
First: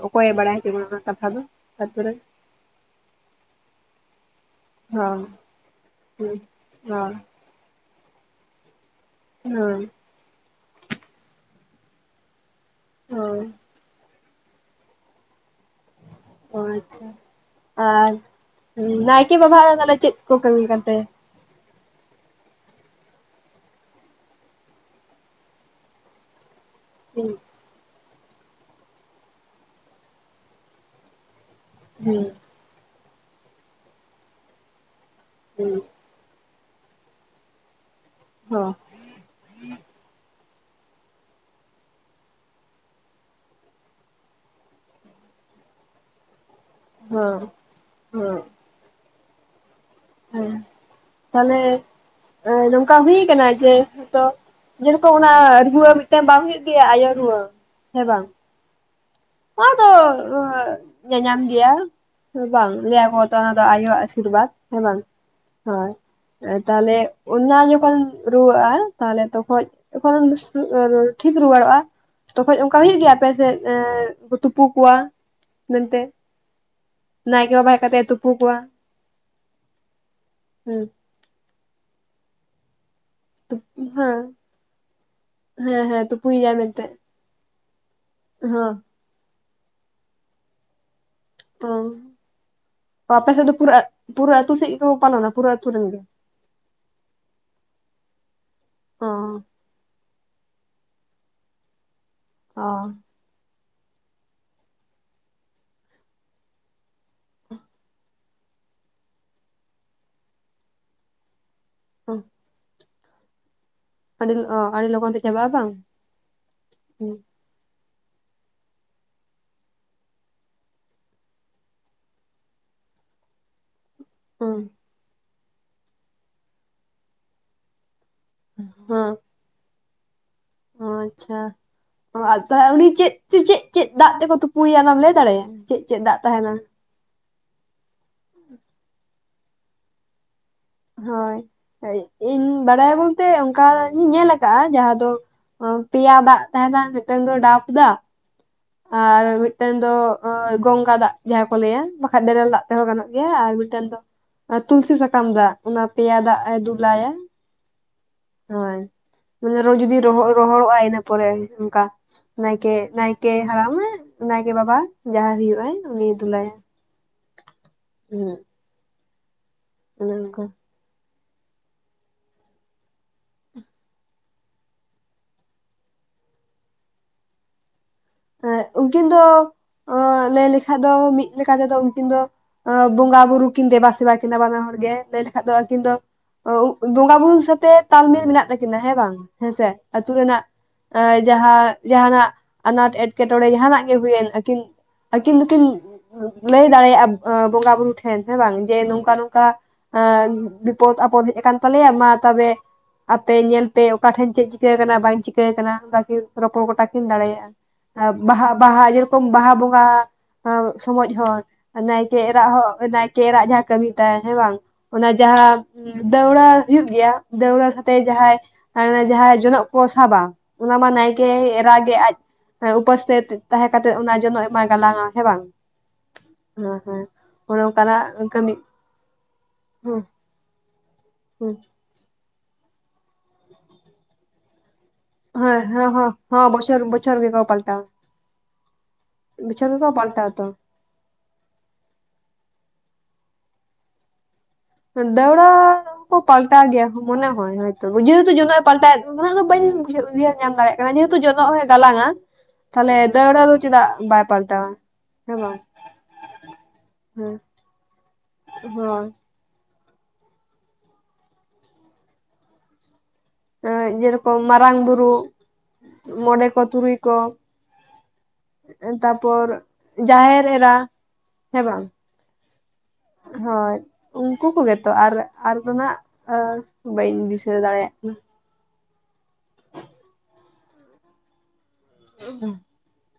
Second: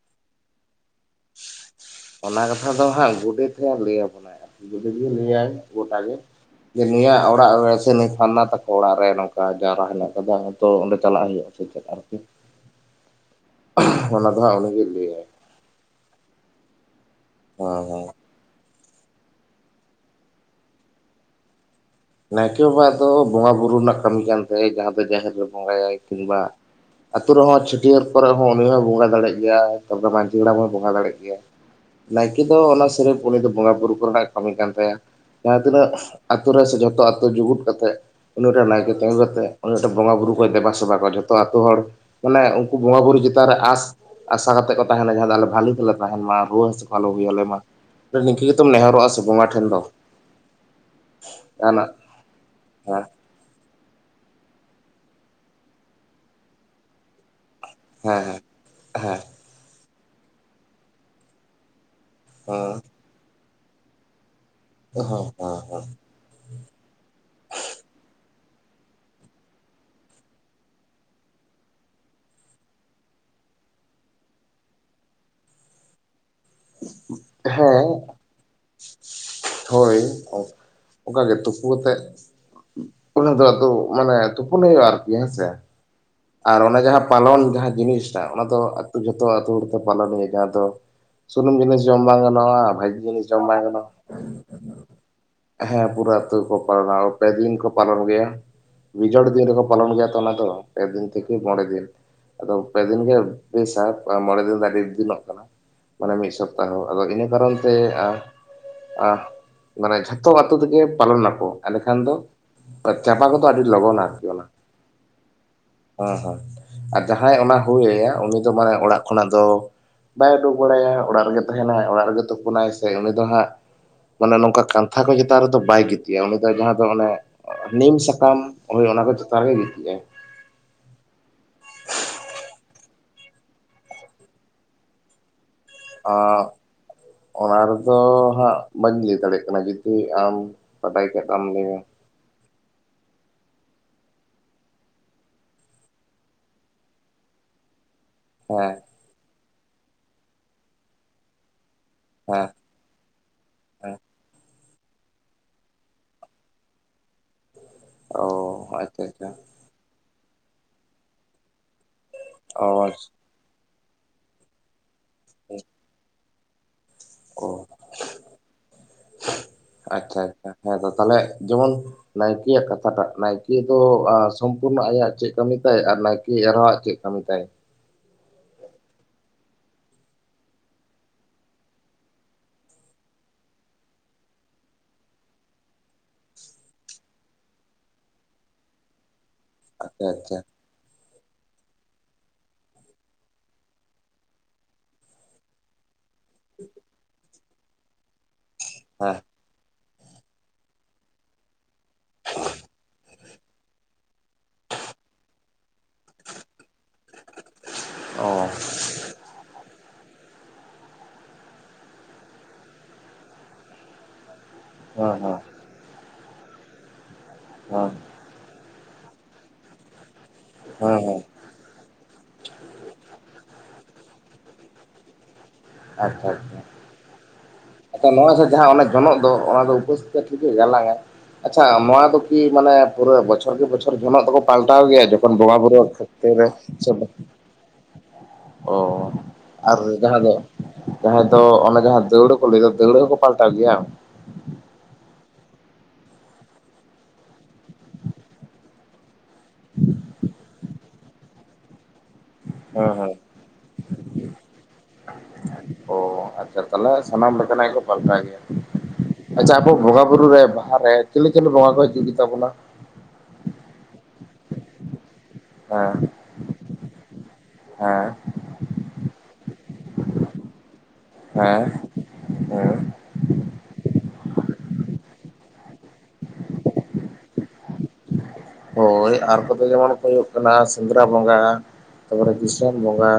ᱚᱠᱚᱭᱮ ᱵᱟᱲᱟᱭ ᱦᱚᱪᱚ ᱵᱚᱱᱟ ᱚᱱᱟ ᱠᱟᱛᱷᱟ ᱫᱚ, ᱟᱹᱛᱩ ᱨᱮ᱾ ᱚᱱᱟ ᱠᱟᱛᱷᱟ ᱫᱚ ᱦᱟᱸᱜ ᱜᱚᱰᱮᱛ ᱮ ᱞᱟᱹᱭ ᱟᱵᱚᱱᱟᱭ ᱦᱟᱸᱜ᱾ ᱜᱩᱰᱤᱛ ᱜᱤ ᱦᱚᱸ ᱞᱟᱹᱭᱟᱭ ᱜᱚᱴᱟᱜ ᱜᱮ ᱦᱩᱸ ᱡᱮ, ᱦᱚᱸ ᱱᱩᱭᱟᱜ ᱚᱲᱟᱜ ᱨᱮ ᱥᱮ, ᱱᱩᱭ ᱯᱷᱟᱱᱟ ᱛᱟᱠᱚ ᱚᱲᱟᱜ ᱨᱮ ᱱᱚᱝᱠᱟ ᱾ ᱦᱚᱸ ᱡᱟᱣᱨᱟ ᱦᱮᱱᱟᱜ ᱠᱟᱫᱟ ᱛᱚ ᱚᱰᱮ ᱪᱟᱞᱟᱣ ᱦᱩᱭᱩᱜ-ᱟ ᱥᱮ ᱪᱮᱫ ᱟᱨᱠᱤ? ᱦᱚᱸ ᱛᱚ ᱚᱱᱟ ᱫᱚᱦᱟᱜ ᱩᱱᱤ ᱜᱤ ᱞᱮᱹᱭᱟᱭ ᱾ ᱚ ᱟᱪᱪᱷᱟ ᱦᱮᱸ ᱦᱮᱸ ᱟᱨ ᱱᱟᱭᱠᱮ ᱵᱟᱵᱟ ᱟᱜ ᱛᱟᱦᱮᱞᱮ ᱪᱮᱫ ᱠᱚ ᱠᱟᱹᱢᱤ ᱠᱟᱱ ᱛᱟᱭᱟ? ᱱᱟᱭᱠᱮ ᱵᱟᱵᱟ ᱟᱜ ᱫᱚ ᱵᱚᱸᱜᱟ ᱵᱩᱨᱩ ᱨᱮᱱᱟᱜ ᱠᱟᱹᱢᱤ ᱠᱟᱱ ᱛᱟᱭᱟ, ᱡᱟᱦᱟᱸ ᱫᱚ ᱡᱟᱦᱮᱨ ᱨᱮ ᱵᱚᱸᱜᱟᱭᱟᱭ ᱠᱤᱱᱵᱟ ᱦᱩᱸ ᱟᱹᱛᱩ ᱨᱮᱦᱚᱸ ᱪᱷᱟᱹᱴᱭᱟᱹᱨ ᱠᱚᱨᱮ ᱦᱚᱸ ᱩᱱᱤ ᱦᱚᱸᱭ ᱵᱚᱸᱜᱟ ᱫᱟᱲᱮᱜ ᱜᱮᱭᱟ᱾ ᱛᱟᱨᱯᱚᱨᱮ ᱢᱟᱹᱡᱷᱤ ᱦᱟᱲᱟᱢ ᱦᱚᱸᱭ ᱵᱚᱸᱜᱟ ᱫᱟᱲᱮᱜ ᱜᱮᱭᱟ᱾ ᱦᱩᱸ ᱱᱟᱭᱠᱮ ᱫᱚ ᱚᱱᱟ ᱥᱨᱮᱯ ᱩᱱᱤ ᱫᱚ ᱵᱚᱸᱜᱟᱼᱵᱩᱨᱩ ᱠᱚ ᱨᱮᱱᱟᱜ ᱠᱟᱹᱢᱤ ᱠᱟᱱ ᱛᱟᱭᱟ᱾ ᱡᱟᱦᱟᱸ ᱦᱩᱸ ᱛᱤᱱᱟᱹᱜ ᱟᱛᱳ ᱨᱮ ᱥᱮ ᱡᱷᱚᱛᱚ ᱟᱛᱳ ᱡᱩᱜᱩᱫ ᱠᱟᱛᱮᱜ ᱩᱱᱤ ᱴᱟᱱ ᱦᱚᱸ ᱱᱟᱭᱠᱮ [unintelligible] ᱩᱱᱤ ᱟᱴᱮᱜ ᱵᱚᱸᱜᱟ ᱵᱩᱨᱩ ᱠᱚᱭ ᱫᱮᱵᱟ ᱥᱮᱵᱟ ᱠᱚᱣᱟ ᱡᱚᱛᱚ ᱟᱛᱳ ᱦᱚᱲ ᱢᱟᱱᱮ ᱩᱱᱠᱩ ᱵᱚᱸᱜᱟ ᱵᱩᱨᱩ ᱪᱮᱛᱟᱱ ᱨᱮ ᱟᱸᱥ ᱟᱥᱟ ᱠᱟᱛᱮᱜ ᱠᱚ ᱛᱟᱦᱮᱱᱟ, ᱡᱟᱦᱟᱸ ᱫᱚ ᱟᱞᱮ ᱵᱷᱟᱹᱞᱤ ᱛᱮᱞᱮ ᱛᱟᱦᱮᱱ ᱢᱟ ᱨᱩᱣᱟᱹ ᱦᱟᱹᱥᱩ ᱟᱞᱚ ᱦᱩᱭ ᱟᱞᱮ ᱦᱚᱸ ᱢᱟ᱾ ᱦᱚᱸ ᱱᱤᱝᱠᱟᱹ ᱜᱮᱛᱚᱢ ᱱᱮᱦᱚᱨᱚᱜᱼᱟ ᱥᱮ ᱵᱚᱸᱜᱟ ᱴᱷᱮᱱ ᱫᱚ᱾ ᱦᱮᱸ᱾ ᱛᱟᱦᱞᱮ ᱡᱟᱦᱟᱱᱟᱜ ᱱᱚᱝᱠᱟ ᱦᱮᱸ ᱦᱩᱭ ᱟᱠᱟᱱᱟ ᱡᱮ, ᱛᱚ ᱡᱮᱨᱚᱠᱚ‌ ᱚᱱᱟ ᱨᱩᱣᱟᱹ ᱢᱤᱫᱴᱟᱝ ᱵᱟᱝ ᱦᱳᱭᱳᱜ ᱜᱮᱭᱟ ᱟᱭᱳ ᱨᱩᱣᱟᱹ᱾ ᱦᱮᱸ ᱦᱮᱸ ᱦᱮᱸ᱾ ᱚᱱᱟ ᱫᱚ ᱧᱟᱧᱟᱢ ᱜᱮᱭᱟ ᱦᱮᱸ ᱵᱟᱝ ᱞᱮᱭᱟᱠᱚ ᱛᱚ ᱚᱱᱟ ᱫᱚ ᱟᱭᱳᱣᱟᱜ ᱟᱥᱤᱨᱵᱟᱫᱽ ᱦᱮᱸ ᱵᱟᱝ ᱦᱳᱭ᱾ ᱛᱟᱦᱮᱞᱮ ᱚᱱᱟ ᱡᱚᱠᱷᱚᱱ ᱨᱩᱣᱟᱹᱜᱼᱟ ᱛᱟᱦᱮᱞᱮ ᱛᱚᱠᱷᱚᱡ ᱛᱚᱠᱷᱚᱱ [unintelligible] ᱴᱷᱤᱠ ᱨᱩᱣᱟᱹᱲᱚᱜᱼᱟ ᱛᱚᱠᱷᱚᱱ ᱚᱱᱠᱟ ᱦᱩᱭᱩᱜ ᱜᱮᱭᱟ ᱟᱯᱮ ᱥᱮᱫ ᱮᱫ ᱩᱱᱠᱩ ᱛᱩᱯᱩ ᱠᱚᱣᱟ ᱢᱮᱱᱛᱮ᱾ ᱱᱟᱭᱠᱮ ᱦᱮᱸ ᱵᱟᱵᱟ ᱦᱮᱡ ᱦᱮᱸ ᱠᱟᱛᱮ ᱮ ᱛᱩᱯᱩ ᱠᱚᱣᱟ ᱦᱩᱸ᱾ ᱩᱱᱠᱟᱜᱮ ᱛᱩᱯᱩ ᱠᱟᱛᱮᱜ ᱚᱱᱟ ᱫᱟᱜ ᱫᱚ ᱢᱟᱱᱮ ᱦᱮᱸ ᱛᱩᱯᱩᱱ ᱦᱩᱭᱩᱜᱼᱟ ᱟᱨᱠᱤ ᱦᱮᱸ ᱥᱮ ᱾ ᱦᱮᱸ ᱦᱮᱸ ᱛᱩᱯᱩᱭ ᱟᱨ ᱚᱱᱟ ᱡᱟᱦᱟᱸ ᱯᱟᱞᱚᱱ ᱡᱟᱦᱟᱸ ᱡᱤᱱᱤᱥ ᱴᱟᱜ ᱚᱱᱟ ᱫᱚ ᱦᱚᱸ ᱟᱛᱩ ᱡᱷᱚᱛᱚ ᱟᱛᱩ ᱦᱚᱲᱛᱮ ᱯᱟᱞᱚᱱ ᱦᱩᱭᱩᱜᱼᱟ ᱡᱟᱦᱟᱸ ᱫᱚ ᱥᱩᱱᱩᱢ ᱚ ᱡᱤᱱᱤᱥ ᱡᱚᱢ ᱵᱟᱝ ᱜᱟᱱᱚᱜᱼᱟ᱾ ᱵᱷᱟᱜᱤ ᱡᱤᱱᱤᱥ ᱟᱯᱮ ᱡᱚᱢ ᱥᱮᱫ ᱫᱚ ᱵᱟᱭ ᱯᱩᱨᱟᱹ ᱜᱟᱱᱚᱜᱼᱟ᱾ ᱯᱩᱨᱟᱹ ᱟᱹᱛᱩ ᱥᱮᱫ ᱜᱮᱠᱚ ᱯᱟᱞᱚᱱᱟ ᱯᱩᱨᱟᱹ ᱟᱹᱛᱩ ᱨᱮᱱ ᱦᱮᱸ ᱜᱮ ᱯᱩᱨᱟᱹ ᱛᱩ ᱠᱚ ᱯᱟᱨᱟᱣ ᱯᱮ ᱫᱤᱱ ᱠᱚ ᱯᱟᱞᱚᱱ ᱜᱮᱭᱟ, ᱚ ᱵᱤᱡᱚᱲ ᱫᱤᱱ ᱨᱮᱠᱚ ᱯᱟᱞᱚᱱ ᱜᱮᱭᱟ ᱛᱚ ᱚᱱᱟ ᱫᱚ ᱾ ᱯᱮ ᱫᱤᱱ ᱛᱷᱮᱠᱮ ᱢᱚᱬᱮ ᱫᱤᱱ, ᱟᱫᱚ ᱚ ᱯᱮ ᱫᱤᱱ ᱜᱮ ᱵᱮᱥ ᱥᱟᱵ ᱢᱚᱬᱮ ᱫᱤᱱ ᱫᱚ ᱟᱹᱰᱤ ᱫᱤᱱᱚᱜ ᱠᱟᱱᱟ ᱢᱟᱱᱮ ᱢᱤᱫ ᱥᱚᱯᱛᱟᱦᱚ ᱟᱫᱚ ᱤᱱᱟᱹ ᱠᱟᱨᱚᱱ ᱛᱮ ᱟᱜ ᱢᱟᱱᱮ ᱡᱷᱚᱛᱚ ᱟᱛᱳ ᱛᱮᱜᱮ ᱯᱟᱞᱚᱱ ᱱᱟᱠᱚ ᱮᱸᱰᱮ ᱠᱷᱟᱱ ᱫᱚ ᱪᱟᱵᱟ ᱠᱚᱛᱚ ᱟᱹᱰᱤ ᱞᱚᱜᱚᱱ ᱟ᱾ ᱟᱹᱰᱤ ᱚ ᱟᱹᱰᱤ ᱞᱚᱜᱚᱱ ᱛᱮ ᱪᱟᱵᱟᱜᱼᱟ ᱵᱟᱝ? ᱦᱚᱸ ᱦᱚᱸ ᱟᱨ ᱦᱮᱸ ᱡᱟᱦᱟᱸᱭ ᱚᱱᱟ ᱦᱩᱭ ᱟᱭᱟ ᱩᱱᱤ ᱫᱚ ᱢᱟᱱᱮ ᱚᱲᱟᱜ ᱠᱷᱚᱱᱟᱜ ᱫᱚ ᱵᱟᱭ ᱩᱰᱩᱠ ᱵᱟᱲᱟᱭᱟ ᱚᱲᱟᱜ ᱨᱮᱜᱮ ᱛᱟᱦᱮᱸᱱᱟᱭ ᱚᱲᱟᱜ ᱨᱮᱜᱮ ᱛᱩᱯᱩᱱᱟᱭ ᱥᱮ ᱩᱱᱤ ᱫᱚ ᱦᱟᱸᱜ ᱢᱟᱱᱮ ᱱᱚᱝᱠᱟ ᱠᱟᱱᱛᱷᱟ ᱠᱚ ᱪᱮᱛᱟᱱ ᱨᱮᱫᱚ ᱵᱟᱭ ᱜᱤᱛᱤᱡ ᱟᱭ ᱩᱱᱤ ᱫᱚ ᱡᱟᱦᱟᱸ ᱫᱚ ᱚᱱᱮ ᱱᱤᱢ ᱥᱟ ᱠᱟᱢ ᱩᱱᱤ ᱚᱱᱟ ᱠᱚ ᱪᱮᱛᱟᱱ ᱨᱮᱜᱮ ᱜᱤᱛᱤᱡᱼᱟᱭ᱾ ᱚ ᱟᱪᱪᱷᱟ ᱚ ᱛᱟᱦᱞᱮ ᱩᱱᱤ ᱪᱮᱫ ᱪᱮᱫ ᱪᱮᱫ ᱪᱮᱫ ᱫᱟᱜ ᱛᱮᱠᱚ ᱛᱩᱯᱩᱭᱟ ᱚᱱᱟᱢ ᱞᱟᱹᱭ ᱫᱟᱲᱮᱭᱟᱜᱼᱟ? ᱪᱮᱫ ᱪᱮᱫ ᱫᱟᱜ ᱟᱜ ᱛᱟᱦᱮᱱᱟ ᱚᱱᱟ ᱨᱮᱫᱚ ᱦᱟᱸᱜ ᱵᱟᱹᱧ ᱞᱟᱹᱭ ᱫᱟᱲᱮᱭᱟᱜ ᱠᱟᱱᱟ ᱡᱩᱫᱤ ᱟᱢ ᱵᱟᱰᱟᱭ ᱠᱷᱟᱡ ᱫᱚ ᱦᱳᱭ ᱟᱢ ᱞᱟᱹᱭ ᱢᱮ ᱤᱧ ᱵᱟᱲᱟᱭᱟ ᱵᱚᱞᱛᱮ ᱚᱱᱠᱟᱧ ᱧᱮᱞ ᱠᱟᱜᱼᱟ ᱡᱟᱦᱟᱸ ᱫᱚ ᱯᱤᱭᱟ ᱫᱟᱜ ᱛᱟᱦᱮᱸᱱᱟ ᱢᱤᱫᱴᱟᱝ ᱫᱚ ᱴᱟᱯ ᱫᱟᱜ ᱦᱮᱸ᱾ ᱟᱨ ᱢᱤᱫᱴᱮᱱ ᱫᱚ ᱜᱚᱝᱜᱟ ᱫᱟᱜ ᱡᱟᱦᱟᱸ ᱠᱚ ᱞᱟᱹᱭᱟ ᱵᱟᱠᱷᱟᱡ ᱦᱮᱸ ᱵᱮᱨᱮᱞ ᱫᱟᱜ ᱛᱮᱦᱚᱸ ᱜᱟᱱᱚᱜ ᱜᱮᱭᱟ ᱟᱨ ᱢᱤᱫᱴᱮᱱ ᱦᱮᱸ ᱫᱚ ᱛᱩᱞᱥᱤ ᱥᱟᱠᱟᱢ ᱫᱟᱜ ᱚᱱᱟ ᱯᱮᱭᱟ ᱫᱟᱜ ᱫᱩᱞᱟᱭᱟ ᱚ ᱦᱳᱭ ᱟᱪᱪᱷᱟ ᱟᱪᱪᱷᱟ ᱮᱱᱨᱮᱦᱚᱸ ᱡᱩᱫᱤ ᱨᱚᱦᱚᱲᱚᱜ ᱟᱭ ᱤᱱᱟᱹ ᱯᱚᱨᱮ ᱚᱝᱠᱟ ᱱᱟᱭᱠᱮ ᱚ ᱱᱟᱭᱠᱮ ᱦᱟᱲᱟᱢ ᱮ ᱱᱟᱭᱠᱮ ᱵᱟᱵᱟ ᱡᱟᱦᱟᱸᱭ ᱦᱳᱭᱳᱜ ᱟᱭ ᱩᱱᱤ ᱫᱩᱞᱟᱭᱟᱭ᱾ ᱚ᱾ ᱦᱩᱸ᱾ ᱚᱱᱮ ᱟᱪᱪᱷᱟ ᱚᱱᱠᱟ ᱟᱪᱪᱷᱟ ᱦᱮᱸ ᱛᱚ ᱛᱟᱦᱚᱞᱮ ᱡᱮᱢᱚᱱ ᱱᱟᱭᱠᱮᱭ ᱟᱜ ᱠᱟᱛᱷᱟ ᱴᱟᱜ ᱱᱟᱭᱠᱮ ᱫᱚ ᱥᱚᱢᱯᱩᱨᱱᱚ ᱟᱭᱟᱜ ᱪᱮᱫ ᱠᱟᱹᱢᱤ ᱛᱟᱭᱟᱭ ᱟᱨ ᱱᱟᱭᱠᱮ ᱮᱨᱟᱣᱟᱜ ᱪᱮᱫ ᱠᱟᱹᱢᱤ ᱛᱟᱭ? ᱮᱸᱜ ᱩᱱᱠᱤᱱ ᱫᱚ ᱞᱟᱹᱭ ᱞᱮᱠᱷᱟᱡ ᱫᱚ ᱢᱤᱫ ᱞᱮᱠᱟ ᱛᱮᱫᱚ ᱩᱱᱠᱤᱱ ᱫᱚ ᱟᱹ ᱵᱚᱸᱜᱟ ᱵᱩᱨᱩ ᱠᱤᱱ ᱫᱮᱵᱟ ᱥᱮᱵᱟ ᱠᱤᱱ ᱵᱟᱱᱟ ᱦᱚᱲ ᱜᱮ ᱞᱟᱹᱭ ᱞᱮᱠᱷᱟᱡ ᱫᱚ ᱟᱹᱠᱤᱱ ᱫᱚ ᱳᱵ ᱵᱚᱸᱜᱟ ᱵᱩᱨᱩ ᱦᱤᱥᱟᱹᱵ‌ ᱛᱮ ᱛᱟᱞᱢᱮᱞ ᱢᱮᱱᱟᱜ ᱛᱟᱹᱠᱤᱱᱟ ᱦᱮᱸ ᱵᱟᱝ? ᱦᱮᱸ ᱥᱮ ᱟᱪᱪᱷᱟ ᱟᱹᱛᱩ ᱟᱪᱪᱷᱟ ᱨᱮᱱᱟᱜ ᱮᱸ ᱡᱟᱦᱟᱸ ᱡᱟᱦᱟᱸᱱᱟᱜ ᱮᱴᱠᱮᱴᱚᱬᱮ ᱡᱟᱦᱟᱸᱱᱟᱜ ᱜᱮ ᱦᱩᱭᱮᱱ ᱟᱹᱠᱤᱱ ᱟᱹᱠᱤᱱ ᱫᱚᱠᱤᱱ ᱞᱟᱹᱭ ᱫᱟᱲᱮᱭᱟᱜᱼᱟ ᱮᱸ ᱵᱚᱸᱜᱟ ᱵᱩᱨᱩ ᱴᱷᱮᱱ ᱦᱮᱸ ᱵᱟᱝ ᱡᱮ ᱱᱚᱝᱠᱟ ᱦᱮᱸ ᱱᱚᱝᱠᱟ ᱵᱤᱯᱚᱫ ᱟᱯᱚᱫ ᱦᱮᱡ ᱠᱟᱱ ᱛᱟᱞᱮᱭᱟ ᱢᱟ ᱛᱚᱵᱮ ᱟᱯᱮ ᱧᱮᱞ ᱯᱮ ᱚᱠᱟ ᱴᱷᱮᱱ ᱪᱮᱫ ᱪᱤᱠᱟᱹ ᱠᱟᱱᱟ ᱵᱟᱹᱧ ᱪᱤᱠᱟᱹ ᱠᱟᱱᱟ ᱚᱱᱠᱟᱠᱤᱱ ᱨᱚᱯᱚᱲ ᱜᱚᱴᱟ ᱠᱤᱱ ᱫᱟᱲᱮᱭᱟᱜᱼᱟ᱾ ᱚ ᱵᱟᱦᱟ ᱵᱟᱦᱟ ᱡᱮ ᱨᱚᱠᱚᱢ ᱵᱟᱦᱟ ᱵᱚᱸᱜᱟ ᱥᱚᱢᱚᱡ ᱦᱚᱸ ᱱᱟᱭᱠᱮ ᱮᱨᱟᱜ ᱦᱚᱸ ᱱᱟᱭᱠᱮ ᱮᱨᱟᱜ ᱡᱟᱦᱟᱸ ᱠᱟᱹᱢᱤ ᱛᱟᱭ ᱦᱮᱸ ᱵᱟᱝ ᱚᱱᱟ ᱦᱮᱸ ᱦᱮᱸ ᱡᱟᱦᱟᱸ ᱫᱟᱹᱣᱲᱟ ᱦᱩᱭᱩᱜ ᱜᱮᱭᱟ ᱫᱟᱹᱣᱲᱟ ᱦᱮᱸ ᱥᱟᱛᱮᱜ ᱡᱟᱦᱟᱸᱭ ᱡᱟᱦᱟᱸ ᱡᱚᱱᱚᱜ ᱠᱚ ᱥᱟᱵᱟ ᱚᱱᱟ ᱢᱟ ᱦᱮᱸ ᱦᱮᱸ ᱱᱟᱭᱠᱮ ᱮᱨᱟ ᱜᱮ ᱟᱡ ᱦᱮᱸ ᱩᱯᱚᱥ ᱛᱮ ᱛᱟᱦᱮᱸ ᱠᱟᱛᱮᱜ ᱚᱱᱟ ᱡᱚᱱᱚᱜ ᱮ ᱢᱟᱭ ᱜᱟᱞᱟᱝᱼᱟ ᱦᱮᱸ ᱵᱟᱝ? ᱟᱪᱪᱷᱟ ᱟᱪᱪᱷᱟ᱾ ᱦᱮᱸ ᱦᱮᱸ ᱚᱱᱮ ᱚᱱᱠᱟᱱᱟᱜ ᱟᱪᱪᱷᱟ ᱱᱚᱣᱟ ᱠᱟᱹᱢᱤ ᱡᱟᱦᱟᱸ ᱚᱱᱟ ᱡᱚᱱᱚᱜ ᱫᱚ ᱚᱱᱟ ᱫᱚ ᱩᱯᱟᱹᱥ ᱦᱮᱸ ᱠᱟᱛᱮ ᱜᱮ ᱜᱟᱞᱟᱝᱼᱟᱭ᱾ ᱦᱮᱸ ᱟᱪᱪᱷᱟ ᱱᱚᱣᱟ ᱫᱚ ᱠᱤ ᱢᱟᱱᱮ ᱯᱩᱨᱟᱹ ᱵᱚᱪᱷᱚᱨ ᱜᱮ ᱵᱚᱪᱷᱚᱨ ᱡᱚᱱᱚᱜ ᱫᱚᱠᱚ ᱯᱟᱞᱴᱟᱣ ᱜᱮᱭᱟ? ᱵᱚᱸᱜᱟ ᱦᱮᱸ ᱦᱮᱸ ᱵᱩᱨᱩᱣᱟᱜ ᱦᱮᱸ ᱛᱤᱨᱮ ᱵᱚᱪᱷᱚᱨ ᱵᱚᱪᱷᱚᱨ ᱜᱮᱠᱚ ᱯᱟᱞᱴᱟᱣᱟ [unintelligible] ᱚ ᱵᱚᱪᱷᱚᱨ ᱟᱨ ᱜᱮᱠᱚ ᱡᱟᱦᱟᱸ ᱯᱟᱞᱴᱟᱣᱟ ᱫᱚ ᱛᱚ ᱡᱟᱦᱟᱸᱭ ᱫᱚ ᱚᱱᱮ ᱡᱟᱦᱟᱸ ᱫᱟᱹᱣᱲᱟᱹ ᱠᱚ ᱞᱟᱹᱭ ᱫᱚ ᱫᱟᱹᱣᱲᱟᱹ ᱦᱚᱸᱠᱚ ᱯᱟᱞᱴᱟᱣ ᱜᱮᱭᱟ ᱦᱟᱝ? ᱫᱟᱹᱣᱲᱟ ᱠᱚ ᱯᱟᱞᱴᱟᱣ ᱜᱮᱭᱟ ᱢᱚᱱᱮ ᱦᱳᱭ ᱦᱳᱭ ᱛᱳ ᱡᱮᱦᱩᱛᱩ ᱡᱚᱱᱚᱜ ᱯᱟᱞᱴᱟ [unintelligible] [unintelligible] ᱚᱱᱟ ᱫᱚ ᱵᱟᱹᱧ [unintelligible] ᱩᱭᱦᱟᱹᱨ ᱧᱟᱢ ᱫᱟᱲᱮᱭᱟᱜ ᱠᱟᱱᱟ ᱡᱮᱦᱮᱛᱩ ᱡᱚᱱᱚᱜ ᱦᱚᱸᱭ ᱜᱟᱞᱟᱝᱼᱟ, ᱦᱮᱸ ᱛᱟᱦᱚᱞᱮ ᱦᱮᱸ ᱫᱟᱹᱣᱲᱟᱹ ᱫᱚ ᱪᱮᱫᱟᱜ ᱵᱟᱭ ᱯᱟᱞᱴᱟᱣᱟ? ᱦᱮᱸ ᱵᱟᱝ, ᱚ ᱟᱪᱪᱷᱟ ᱛᱟᱦᱞᱮ ᱥᱟᱱᱟᱢ ᱦᱮᱸ ᱞᱮᱠᱟᱱᱟᱜ ᱜᱮ ᱠᱚ ᱯᱟᱞᱴᱟᱣ ᱜᱮᱭᱟ, ᱦᱳᱭ ᱟᱪᱪᱷᱟ ᱟᱵᱚ ᱵᱚᱸᱜᱟᱵᱩᱨᱩ ᱨᱮ ᱵᱟᱦᱟ ᱨᱮ ᱪᱤᱞᱤ ᱪᱤᱞᱤ ᱵᱚᱸᱜᱟ ᱠᱚ ᱦᱤᱡᱩᱜ ᱜᱮ ᱛᱟᱵᱚᱱᱟ? ᱮᱸ, ᱡᱮᱨᱚᱠᱚᱢ ᱢᱟᱨᱟᱝᱵᱩᱨᱩ, ᱦᱮᱸ ᱢᱚᱬᱮ ᱠᱚ, ᱛᱩᱨᱩᱭ ᱠᱚ, ᱦᱮᱸ, ᱛᱟᱯᱚᱨ ᱡᱟᱦᱮᱨ ᱮᱨᱟ, ᱦᱮᱸ ᱵᱟᱝ, ᱦᱮᱸ ᱦᱳᱭ, ᱩᱱᱠᱩ ᱠᱚᱜᱮᱛᱚ ᱟᱨ ᱟᱨ ᱫᱚ ᱱᱟᱜ ᱟᱨ ᱵᱟᱹᱧ ᱫᱤᱥᱟᱹ ᱫᱟᱲᱮᱭᱟᱜ ᱠᱟᱱᱟ ᱦᱳᱭ ᱟᱨ ᱠᱚᱫᱚ ᱡᱮᱢᱚᱱ ᱠᱚ ᱦᱩᱭᱩᱜ ᱠᱟᱱᱟ ᱥᱮᱸᱫᱽᱨᱟ ᱵᱚᱸᱜᱟ, ᱛᱟᱯᱚᱨᱮ ᱫᱤᱥᱚᱱ ᱵᱚᱸᱜᱟ